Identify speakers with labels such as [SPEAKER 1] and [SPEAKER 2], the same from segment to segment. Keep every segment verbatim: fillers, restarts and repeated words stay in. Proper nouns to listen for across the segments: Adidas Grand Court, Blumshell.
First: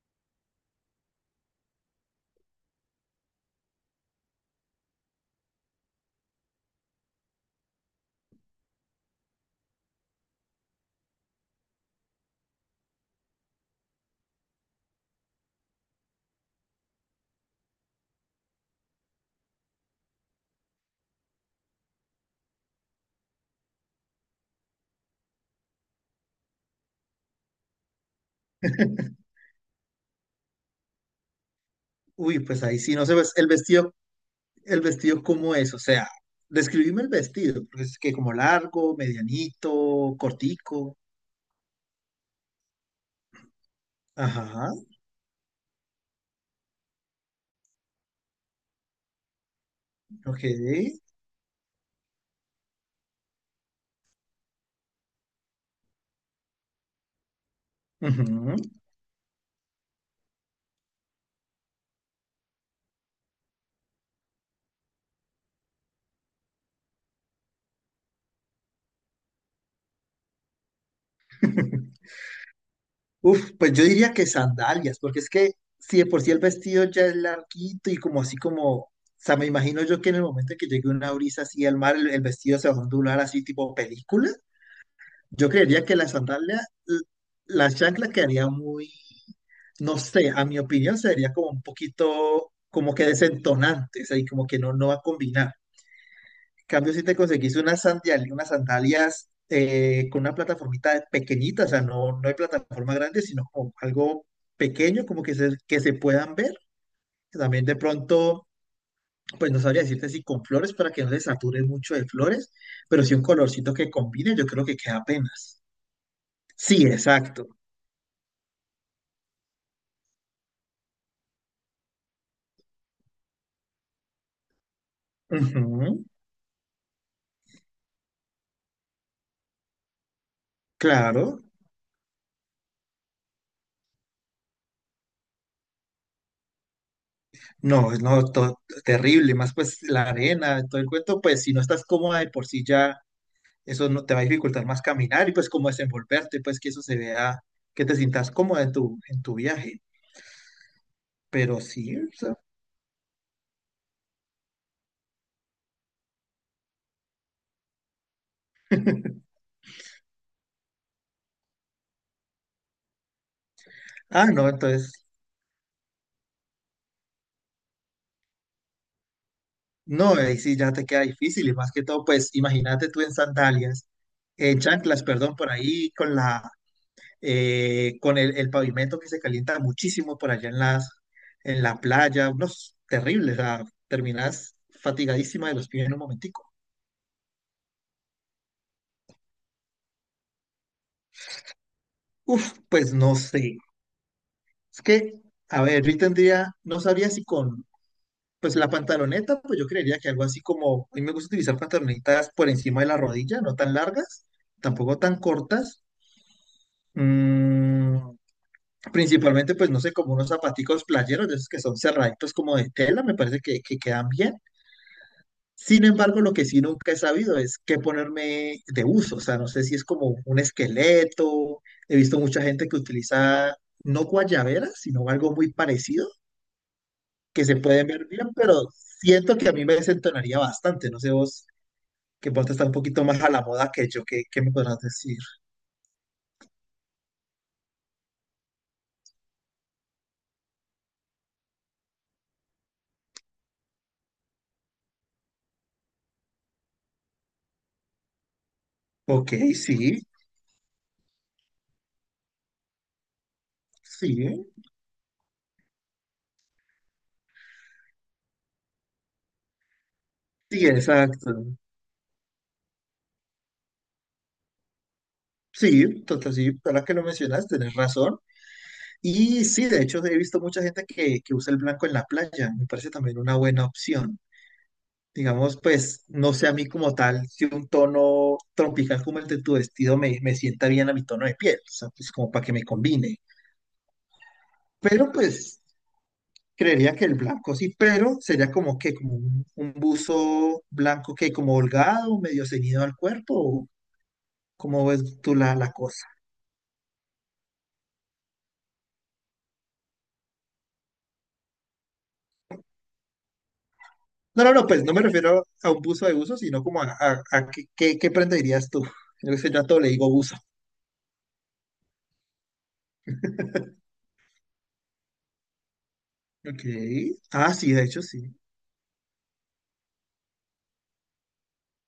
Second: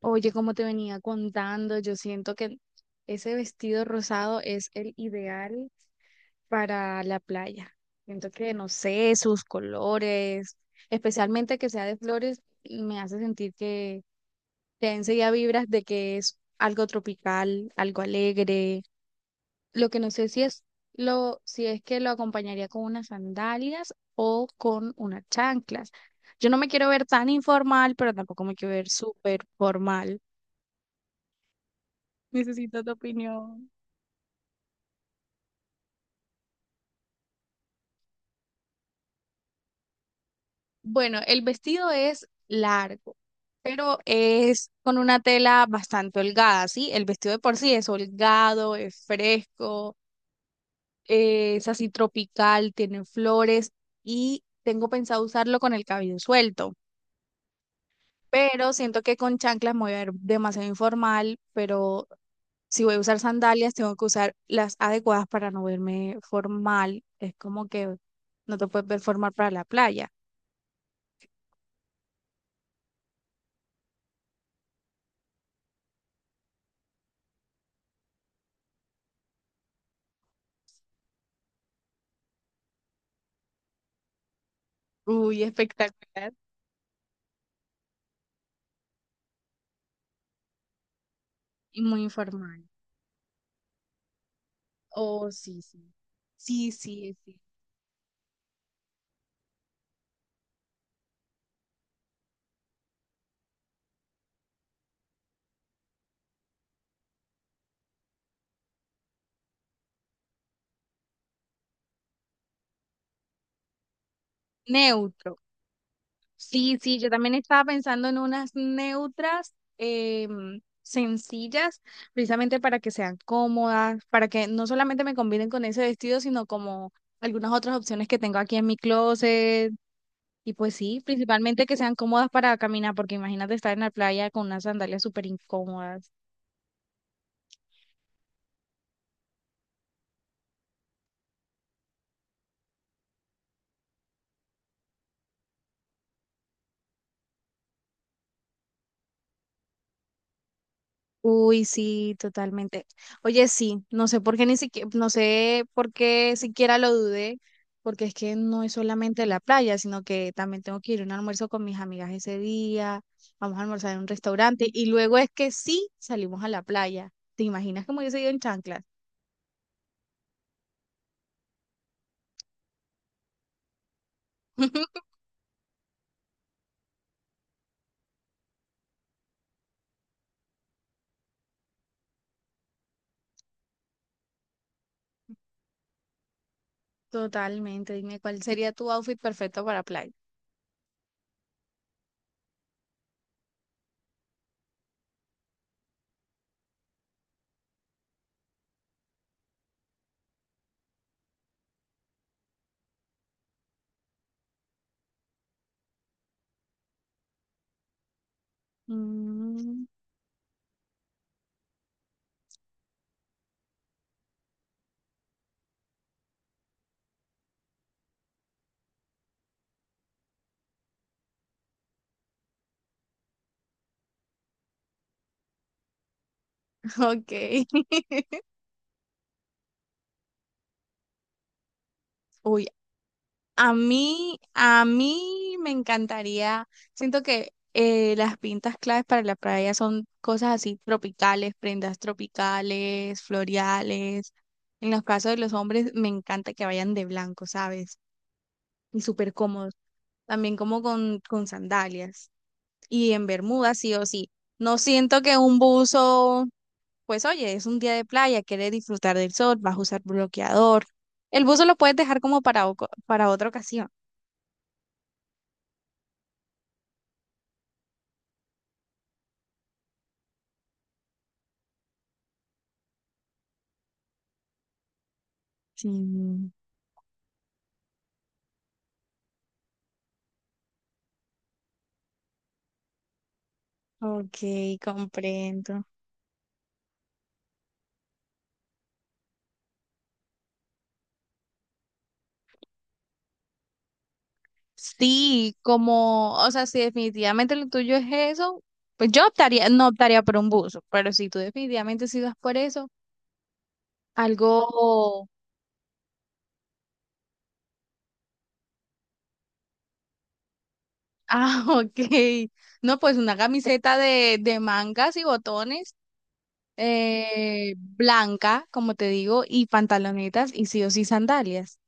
[SPEAKER 1] Oye, como te venía contando, yo siento que ese vestido rosado es el ideal para la playa. Siento que, no sé, sus colores, especialmente que sea de flores, me hace sentir que te enseguida vibras de que es algo tropical, algo alegre. Lo que no sé si es lo, si es que lo acompañaría con unas sandalias o con unas chanclas. Yo no me quiero ver tan informal, pero tampoco me quiero ver súper formal.
[SPEAKER 2] Uy, pues ahí
[SPEAKER 1] Necesito tu
[SPEAKER 2] sí, no sé, pues, el
[SPEAKER 1] opinión.
[SPEAKER 2] vestido, el vestido cómo es, o sea, describime el vestido, porque es que como largo, medianito, cortico,
[SPEAKER 1] Bueno, el vestido es largo, pero
[SPEAKER 2] ajá,
[SPEAKER 1] es con una tela bastante holgada, ¿sí? El vestido de por sí es holgado, es fresco,
[SPEAKER 2] ok,
[SPEAKER 1] es así tropical, tiene flores y tengo pensado usarlo con el cabello suelto,
[SPEAKER 2] ujú.
[SPEAKER 1] pero siento que con chanclas me voy a ver demasiado informal, pero si voy a usar sandalias, tengo que usar las adecuadas para no verme formal. Es como que no te puedes ver formal para la playa.
[SPEAKER 2] Uf, pues yo diría que sandalias, porque es que si de por sí el vestido ya es larguito y como así como, o sea, me imagino yo que en el momento en que llegue una brisa así al mar, el, el vestido se va a ondular así tipo película.
[SPEAKER 1] Uy,
[SPEAKER 2] Yo creería que la
[SPEAKER 1] espectacular.
[SPEAKER 2] sandalia, l- la chancla quedaría muy, no sé, a mi opinión sería como un
[SPEAKER 1] Y muy
[SPEAKER 2] poquito
[SPEAKER 1] informal.
[SPEAKER 2] como que desentonante, o sea, y como que no, no va a
[SPEAKER 1] Oh,
[SPEAKER 2] combinar.
[SPEAKER 1] sí, sí.
[SPEAKER 2] En
[SPEAKER 1] Sí,
[SPEAKER 2] cambio, si
[SPEAKER 1] sí,
[SPEAKER 2] te
[SPEAKER 1] sí.
[SPEAKER 2] conseguís unas sandalias, unas sandalias eh, con una plataformita pequeñita, o sea, no, no hay plataforma grande, sino como algo pequeño, como que se, que se puedan ver. También de pronto, pues no sabría decirte si con flores para que no se sature mucho de flores, pero sí un colorcito que combine, yo creo que queda
[SPEAKER 1] Neutro.
[SPEAKER 2] apenas.
[SPEAKER 1] Sí,
[SPEAKER 2] Sí,
[SPEAKER 1] sí, yo también
[SPEAKER 2] exacto.
[SPEAKER 1] estaba pensando en unas neutras em, sencillas, precisamente para que sean cómodas, para que no solamente me combinen con ese
[SPEAKER 2] Ujú,
[SPEAKER 1] vestido, sino como algunas otras opciones que tengo aquí en mi closet. Y pues sí,
[SPEAKER 2] claro.
[SPEAKER 1] principalmente que sean cómodas para caminar, porque imagínate estar en la playa con unas sandalias súper incómodas.
[SPEAKER 2] No, no, to- terrible. Más pues la arena, todo el cuento, pues si no estás cómoda de por sí ya, eso no te va a dificultar más caminar y pues como desenvolverte, pues que eso se vea, que te sientas cómoda en tu, en tu viaje. Pero
[SPEAKER 1] Uy,
[SPEAKER 2] sí, o
[SPEAKER 1] sí,
[SPEAKER 2] sea.
[SPEAKER 1] totalmente. Oye, sí, no sé por qué ni siquiera, no sé por qué siquiera lo dudé, porque es que no es solamente la playa, sino que también tengo que ir a un almuerzo con mis amigas ese día, vamos a almorzar en un
[SPEAKER 2] Ah, no,
[SPEAKER 1] restaurante y
[SPEAKER 2] entonces,
[SPEAKER 1] luego es que sí salimos a la playa. ¿Te imaginas que me hubiese ido en chanclas?
[SPEAKER 2] no, ahí sí ya te queda difícil y más que todo, pues imagínate tú en sandalias, en chanclas, perdón, por ahí con la, eh, con el, el pavimento que se calienta muchísimo por allá en las, en la playa, unos terribles, o sea, terminas fatigadísima de los pies en un momentico.
[SPEAKER 1] Totalmente, dime cuál sería tu outfit perfecto para playa.
[SPEAKER 2] Uf, pues no sé. Es que, a ver, yo tendría, no sabría si con, pues la pantaloneta, pues yo creería que algo así como, a mí me gusta utilizar pantalonetas por encima de la rodilla, no tan largas, tampoco tan cortas. Mm, principalmente, pues no
[SPEAKER 1] Mm,
[SPEAKER 2] sé, como unos zapaticos playeros, de esos que son cerraditos como de tela, me parece que, que quedan bien. Sin embargo, lo que sí nunca he sabido es qué ponerme de uso. O sea, no sé si es como un esqueleto. He visto mucha gente que utiliza no guayaberas, sino algo muy parecido,
[SPEAKER 1] ok.
[SPEAKER 2] que se puede ver bien, pero siento que a mí me desentonaría bastante. No sé vos, que vos
[SPEAKER 1] Uy,
[SPEAKER 2] estás un poquito más a la moda
[SPEAKER 1] a
[SPEAKER 2] que yo, ¿qué,
[SPEAKER 1] mí,
[SPEAKER 2] qué me podrás
[SPEAKER 1] a
[SPEAKER 2] decir?
[SPEAKER 1] mí me encantaría, siento que eh, las pintas claves para la playa son cosas así tropicales, prendas tropicales, floreales. En los casos de los hombres, me encanta que vayan de blanco, ¿sabes? Y súper
[SPEAKER 2] Ok,
[SPEAKER 1] cómodos.
[SPEAKER 2] sí,
[SPEAKER 1] También como con, con sandalias. Y en Bermuda, sí o
[SPEAKER 2] sí,
[SPEAKER 1] sí. No siento que un buzo, pues oye, es un día de playa, quieres disfrutar del sol, vas a usar
[SPEAKER 2] sí,
[SPEAKER 1] bloqueador.
[SPEAKER 2] exacto.
[SPEAKER 1] El buzo lo puedes dejar como para, oco- para otra ocasión.
[SPEAKER 2] Sí, total, sí, ahora que lo mencionas, tenés razón. Y sí, de hecho he visto mucha gente que, que usa el blanco en la playa, me parece también una buena opción. Digamos, pues, no sé
[SPEAKER 1] Sí.
[SPEAKER 2] a mí como tal, si un tono tropical como el de tu vestido me, me sienta bien a mi tono de piel, o sea, pues como para que me combine.
[SPEAKER 1] Ok,
[SPEAKER 2] Pero pues,
[SPEAKER 1] comprendo.
[SPEAKER 2] creería que el blanco sí, pero sería como que, como un, un buzo blanco que como holgado, medio ceñido al cuerpo, o cómo ves tú la,
[SPEAKER 1] Sí,
[SPEAKER 2] la cosa.
[SPEAKER 1] como, o sea, si definitivamente lo tuyo es eso, pues yo optaría, no optaría por un buzo, pero si tú definitivamente sí vas por eso,
[SPEAKER 2] No, no,
[SPEAKER 1] algo,
[SPEAKER 2] no, pues no me refiero a un buzo de uso, sino como a, a, a qué, qué, qué prenda dirías tú. Yo sé, yo a todo le digo buzo.
[SPEAKER 1] ah, ok, no, pues una camiseta de, de mangas y botones,
[SPEAKER 2] Ok. Ah, sí,
[SPEAKER 1] eh,
[SPEAKER 2] de hecho, sí.
[SPEAKER 1] blanca, como te digo, y pantalonetas y sí o sí sandalias.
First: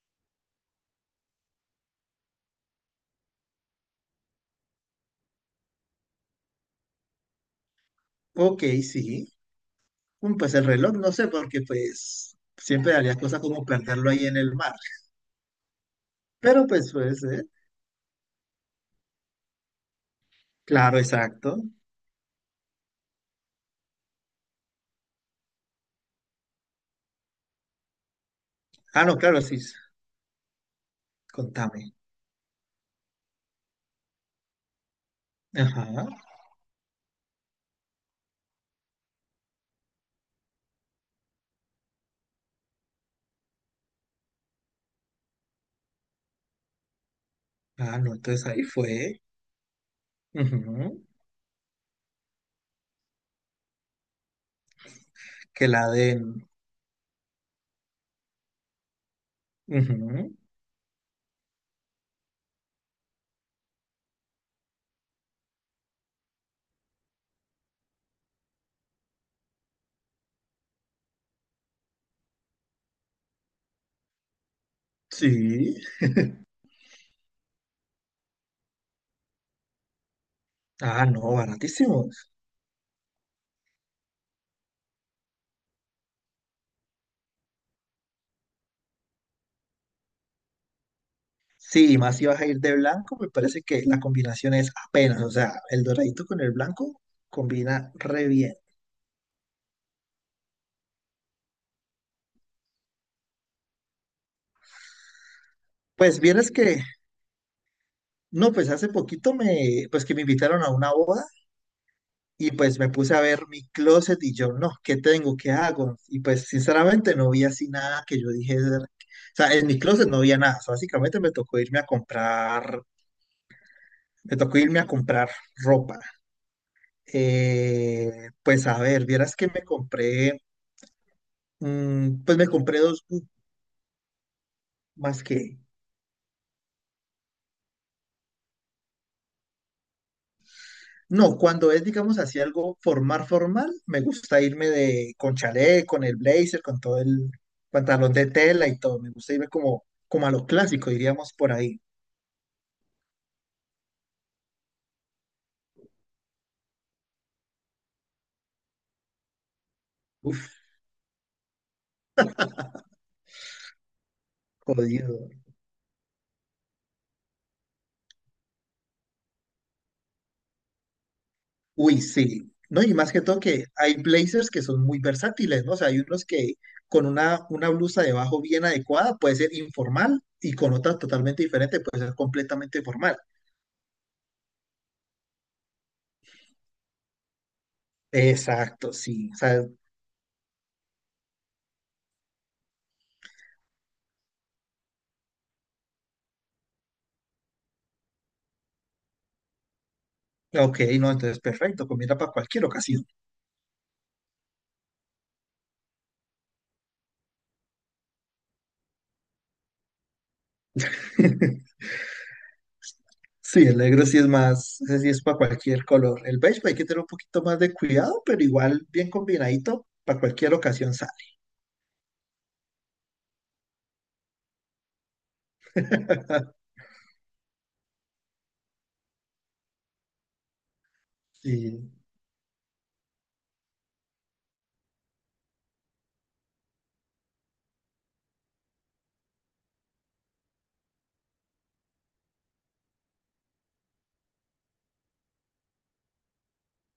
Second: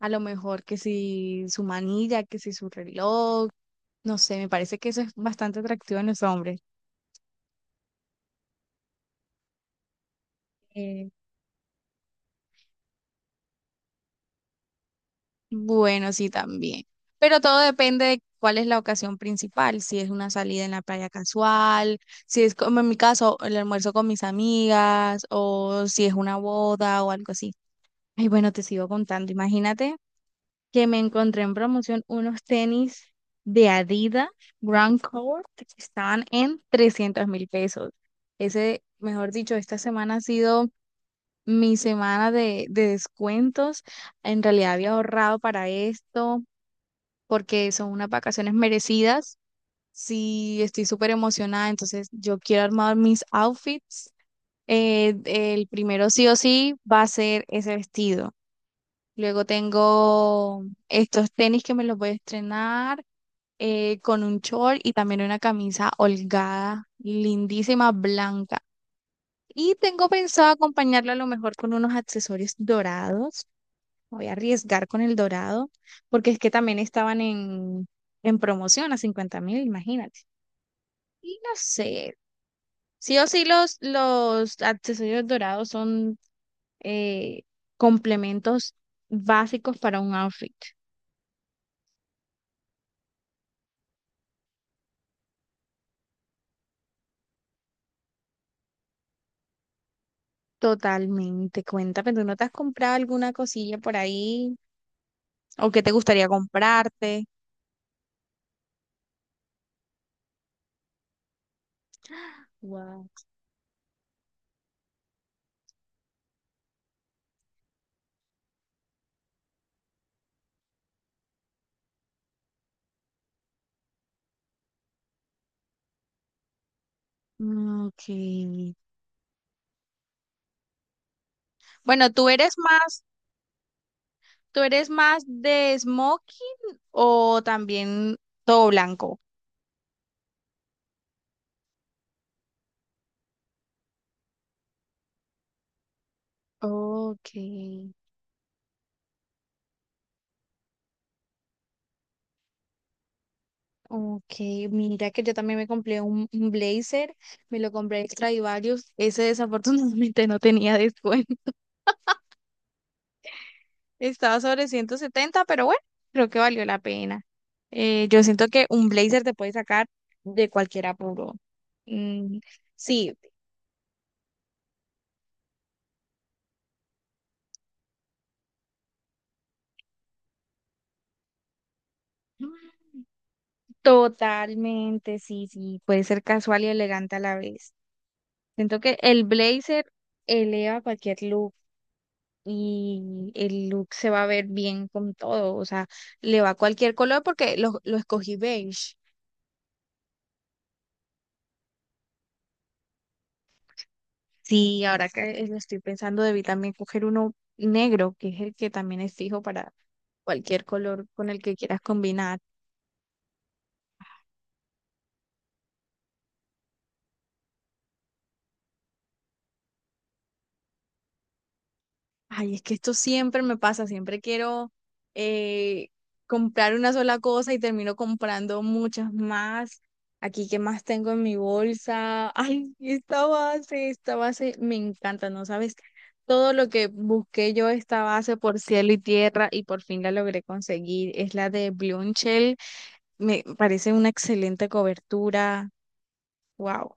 [SPEAKER 1] A lo mejor que si su manilla, que si su reloj, no sé, me parece que eso es bastante atractivo en los hombres.
[SPEAKER 2] Ok, sí. Mm, pues el reloj, no sé, porque pues siempre haría cosas como plantarlo ahí en el mar.
[SPEAKER 1] Bueno, sí,
[SPEAKER 2] Pero
[SPEAKER 1] también.
[SPEAKER 2] pues puede
[SPEAKER 1] Pero
[SPEAKER 2] ser.
[SPEAKER 1] todo depende de cuál es la ocasión principal, si es una salida en la
[SPEAKER 2] Claro,
[SPEAKER 1] playa
[SPEAKER 2] exacto.
[SPEAKER 1] casual, si es como en mi caso, el almuerzo con mis amigas, o si es una boda o algo así. Y bueno, te sigo
[SPEAKER 2] Ah, no,
[SPEAKER 1] contando.
[SPEAKER 2] claro, sí.
[SPEAKER 1] Imagínate que me encontré en
[SPEAKER 2] Contame.
[SPEAKER 1] promoción unos tenis de Adidas Grand Court que
[SPEAKER 2] Ajá.
[SPEAKER 1] estaban en trescientos mil pesos. Ese, mejor dicho, esta semana ha sido mi semana de, de descuentos. En realidad había ahorrado para esto porque son
[SPEAKER 2] Ah,
[SPEAKER 1] unas
[SPEAKER 2] no, entonces
[SPEAKER 1] vacaciones
[SPEAKER 2] ahí fue.
[SPEAKER 1] merecidas. Sí, estoy
[SPEAKER 2] Ujú.
[SPEAKER 1] súper emocionada, entonces yo quiero armar mis outfits. Eh, el
[SPEAKER 2] Que la
[SPEAKER 1] primero sí o
[SPEAKER 2] den.
[SPEAKER 1] sí va a ser ese vestido. Luego
[SPEAKER 2] Ujú.
[SPEAKER 1] tengo estos tenis que me los voy a estrenar eh, con un short y también una camisa holgada, lindísima, blanca. Y tengo pensado acompañarlo a lo mejor con unos accesorios dorados. Voy a arriesgar con el dorado,
[SPEAKER 2] Sí.
[SPEAKER 1] porque es que también estaban en, en promoción a cincuenta mil, imagínate.
[SPEAKER 2] Ah, no,
[SPEAKER 1] Y no
[SPEAKER 2] baratísimo.
[SPEAKER 1] sé, sí o sí los, los accesorios dorados son eh, complementos básicos para un outfit.
[SPEAKER 2] Sí, y más si vas a ir de blanco, me parece que la combinación es apenas, o sea, el doradito con el blanco combina re bien.
[SPEAKER 1] Totalmente, cuéntame, ¿tú no te has comprado alguna cosilla por ahí? ¿O qué te
[SPEAKER 2] Pues
[SPEAKER 1] gustaría
[SPEAKER 2] vieras que,
[SPEAKER 1] comprarte?
[SPEAKER 2] no, pues hace poquito me, pues que me invitaron a una boda y pues me
[SPEAKER 1] Wow.
[SPEAKER 2] puse a ver mi closet y yo, no, ¿qué tengo? ¿Qué hago? Y pues sinceramente no vi así nada que yo dije, o sea, en mi closet no había nada, o sea, básicamente me tocó irme a comprar, me tocó irme a comprar ropa.
[SPEAKER 1] Ok.
[SPEAKER 2] Eh, pues a ver, vieras que me compré...
[SPEAKER 1] Bueno,
[SPEAKER 2] Mm,
[SPEAKER 1] ¿tú
[SPEAKER 2] pues me
[SPEAKER 1] eres
[SPEAKER 2] compré
[SPEAKER 1] más,
[SPEAKER 2] dos.
[SPEAKER 1] ¿tú eres
[SPEAKER 2] Más
[SPEAKER 1] más
[SPEAKER 2] que.
[SPEAKER 1] de smoking o también todo blanco?
[SPEAKER 2] No, cuando es, digamos, así algo formal, formal, me gusta irme de, con chalet, con el blazer, con todo el
[SPEAKER 1] Ok,
[SPEAKER 2] pantalón de tela y todo. Me gusta irme como, como a lo clásico, diríamos por ahí.
[SPEAKER 1] ok. Mira que yo también me compré un, un blazer, me lo compré extra y varios. Ese desafortunadamente no
[SPEAKER 2] Uf,
[SPEAKER 1] tenía descuento. Estaba sobre ciento
[SPEAKER 2] jodido.
[SPEAKER 1] setenta, pero bueno, creo que valió la pena. Eh, yo siento que un blazer te puede sacar de cualquier apuro.
[SPEAKER 2] Uy,
[SPEAKER 1] Mm,
[SPEAKER 2] sí. No, y más
[SPEAKER 1] sí,
[SPEAKER 2] que todo que hay blazers que son muy versátiles, ¿no? O sea, hay unos que con una, una blusa debajo bien adecuada puede ser informal y con otra totalmente diferente puede ser
[SPEAKER 1] mm,
[SPEAKER 2] completamente formal.
[SPEAKER 1] totalmente, sí, sí. Puede ser casual y elegante a la vez. Siento
[SPEAKER 2] Exacto,
[SPEAKER 1] que el
[SPEAKER 2] sí. O sea,
[SPEAKER 1] blazer eleva cualquier look y el look se va a ver bien con todo, o sea, le va cualquier color porque lo, lo escogí beige.
[SPEAKER 2] ok, no, entonces perfecto, combina para cualquier ocasión.
[SPEAKER 1] Sí, ahora que lo estoy pensando, debí también coger uno negro, que es el que también es fijo para cualquier color con el que quieras combinar.
[SPEAKER 2] Sí, el negro sí es más, ese sí es para cualquier color. El beige hay que tener un poquito más de cuidado, pero igual bien combinadito, para cualquier ocasión sale.
[SPEAKER 1] Ay, es que esto siempre me pasa, siempre quiero eh, comprar una sola cosa y termino comprando muchas más. Aquí, ¿qué más tengo en mi
[SPEAKER 2] Sí.
[SPEAKER 1] bolsa? Ay, esta base, esta base me encanta, ¿no sabes? Todo lo que busqué yo esta base por cielo y tierra y por fin la logré conseguir. Es la de Blumshell, me parece una excelente cobertura. Wow,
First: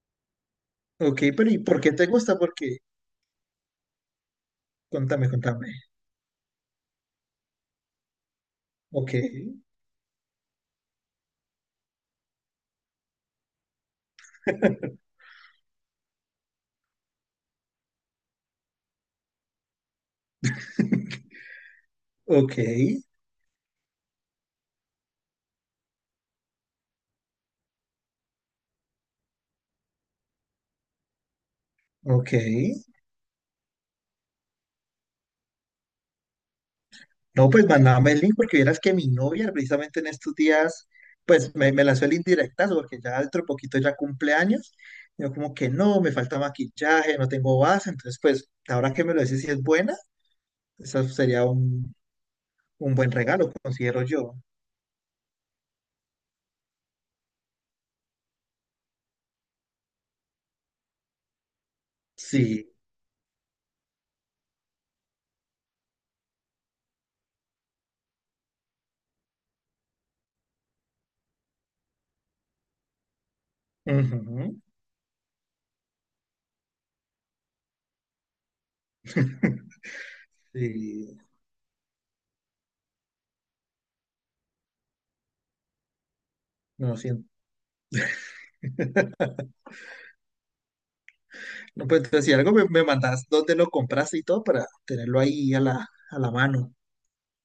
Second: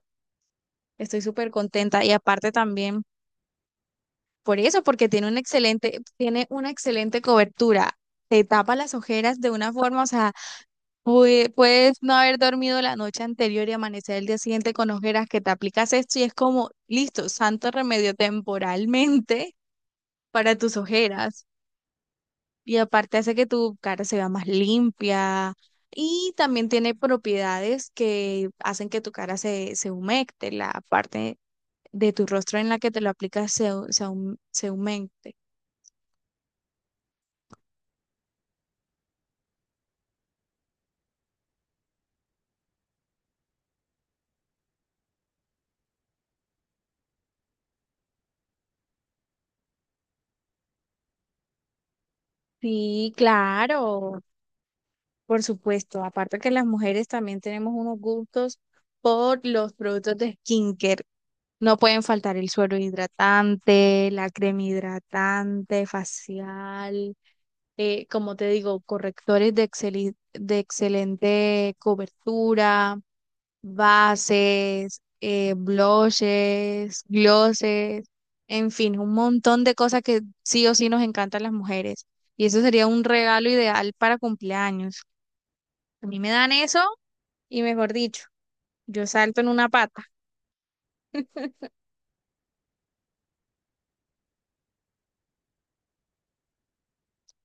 [SPEAKER 1] estoy
[SPEAKER 2] Ok, pero
[SPEAKER 1] súper
[SPEAKER 2] ¿y por qué
[SPEAKER 1] contenta
[SPEAKER 2] te
[SPEAKER 1] y
[SPEAKER 2] gusta?
[SPEAKER 1] aparte
[SPEAKER 2] Porque,
[SPEAKER 1] también. Por eso, porque tiene
[SPEAKER 2] contame,
[SPEAKER 1] una
[SPEAKER 2] contame.
[SPEAKER 1] excelente, tiene una excelente cobertura. Te tapa las
[SPEAKER 2] Ok,
[SPEAKER 1] ojeras de una forma, o sea, pue- puedes no haber dormido la noche anterior y amanecer el día siguiente con ojeras, que te aplicas esto y es como, listo, santo remedio temporalmente para tus ojeras.
[SPEAKER 2] ok,
[SPEAKER 1] Y aparte hace que tu cara se vea más limpia y también tiene propiedades que hacen que tu cara se, se humecte, la parte de tu
[SPEAKER 2] ok.
[SPEAKER 1] rostro en la que te lo aplicas se, se, hum- se humecte.
[SPEAKER 2] No, pues mandame el link porque vieras que mi novia precisamente en estos días, pues me, me lanzó el indirectazo porque ya dentro de poquito ya cumple años. Yo como que no, me falta maquillaje, no tengo base, entonces pues ahora que me lo decís si es buena, eso sería un Un buen
[SPEAKER 1] Sí,
[SPEAKER 2] regalo, considero
[SPEAKER 1] claro,
[SPEAKER 2] yo.
[SPEAKER 1] por supuesto. Aparte que las mujeres también tenemos unos gustos por los productos de skincare. No pueden faltar el
[SPEAKER 2] Sí,
[SPEAKER 1] suero hidratante, la crema hidratante, facial, eh, como te digo, correctores de, exceli- de excelente cobertura
[SPEAKER 2] ujú.
[SPEAKER 1] bases, eh, blushes, glosses, en fin, un montón de cosas que sí o sí nos
[SPEAKER 2] Sí.
[SPEAKER 1] encantan las mujeres. Y eso sería un regalo ideal para cumpleaños. A mí me dan eso
[SPEAKER 2] No siento.
[SPEAKER 1] y mejor dicho, yo salto en una pata.
[SPEAKER 2] No, pues entonces, si algo me, me mandas dónde lo compraste y todo para tenerlo ahí a la, a la mano.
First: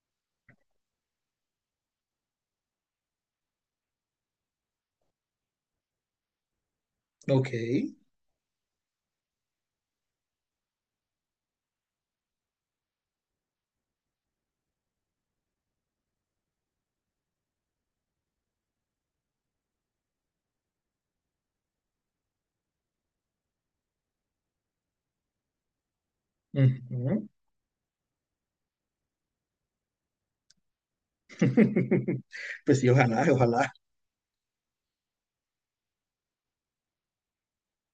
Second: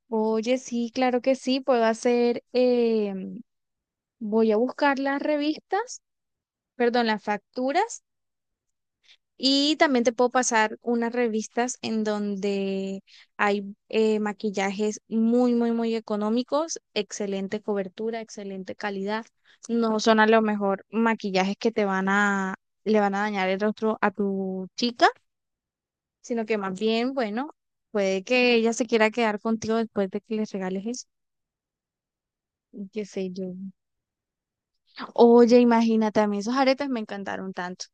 [SPEAKER 1] Oye, sí, claro que sí, puedo hacer, eh, voy a buscar las revistas, perdón, las
[SPEAKER 2] Ok,
[SPEAKER 1] facturas. Y también te puedo pasar unas revistas en donde hay eh, maquillajes muy, muy, muy económicos, excelente cobertura, excelente calidad. No son a lo mejor maquillajes que te van a, le van a dañar el rostro a tu chica, sino que más bien,
[SPEAKER 2] ujú.
[SPEAKER 1] bueno, puede que ella se quiera quedar contigo después de que les regales eso.
[SPEAKER 2] Pues sí,
[SPEAKER 1] Qué
[SPEAKER 2] ojalá,
[SPEAKER 1] sé yo.
[SPEAKER 2] ojalá.
[SPEAKER 1] Oye, imagínate, a mí esos aretes me encantaron tanto.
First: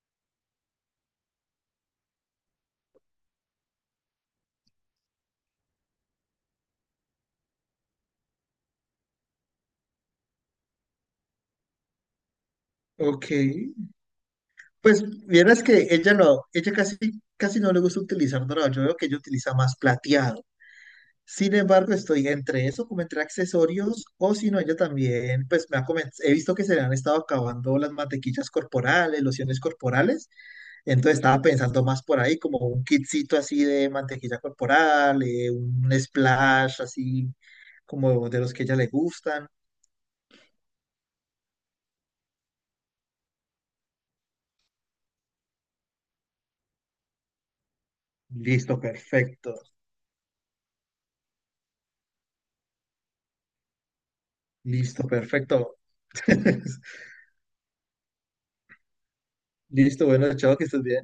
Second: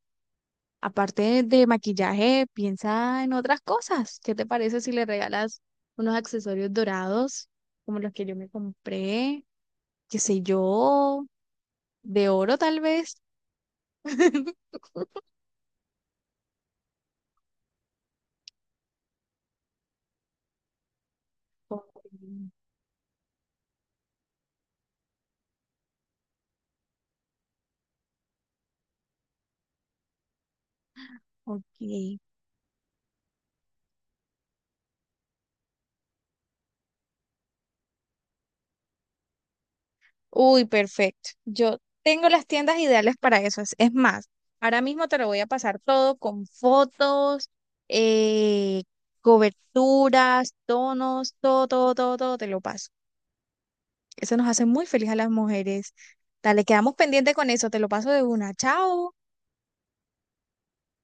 [SPEAKER 1] Aparte de maquillaje, piensa en otras cosas. ¿Qué te parece si le regalas unos accesorios dorados, como los que yo me compré? ¿Qué sé yo? De oro, tal vez.
[SPEAKER 2] Ok. Pues vieras que ella no, ella casi, casi no le gusta utilizar dorado. Yo veo que ella utiliza más plateado. Sin embargo, estoy entre eso, como entre accesorios, o si no, ella también, pues me ha comen- he visto que se le han estado acabando las mantequillas corporales, lociones corporales, entonces estaba
[SPEAKER 1] Ok.
[SPEAKER 2] pensando más por ahí, como un kitcito así de mantequilla corporal, eh, un splash así, como de los que a ella le gustan.
[SPEAKER 1] Uy, perfecto. Yo tengo las tiendas ideales para eso. Es es más, ahora mismo te lo voy a pasar todo con fotos,
[SPEAKER 2] Listo,
[SPEAKER 1] eh,
[SPEAKER 2] perfecto,
[SPEAKER 1] coberturas, tonos, todo, todo, todo, todo, te lo paso. Eso nos hace muy feliz
[SPEAKER 2] listo,
[SPEAKER 1] a las
[SPEAKER 2] perfecto.
[SPEAKER 1] mujeres. Dale, quedamos pendientes con eso. Te lo paso de una. Chao.
[SPEAKER 2] Listo, bueno, chao, que estés bien.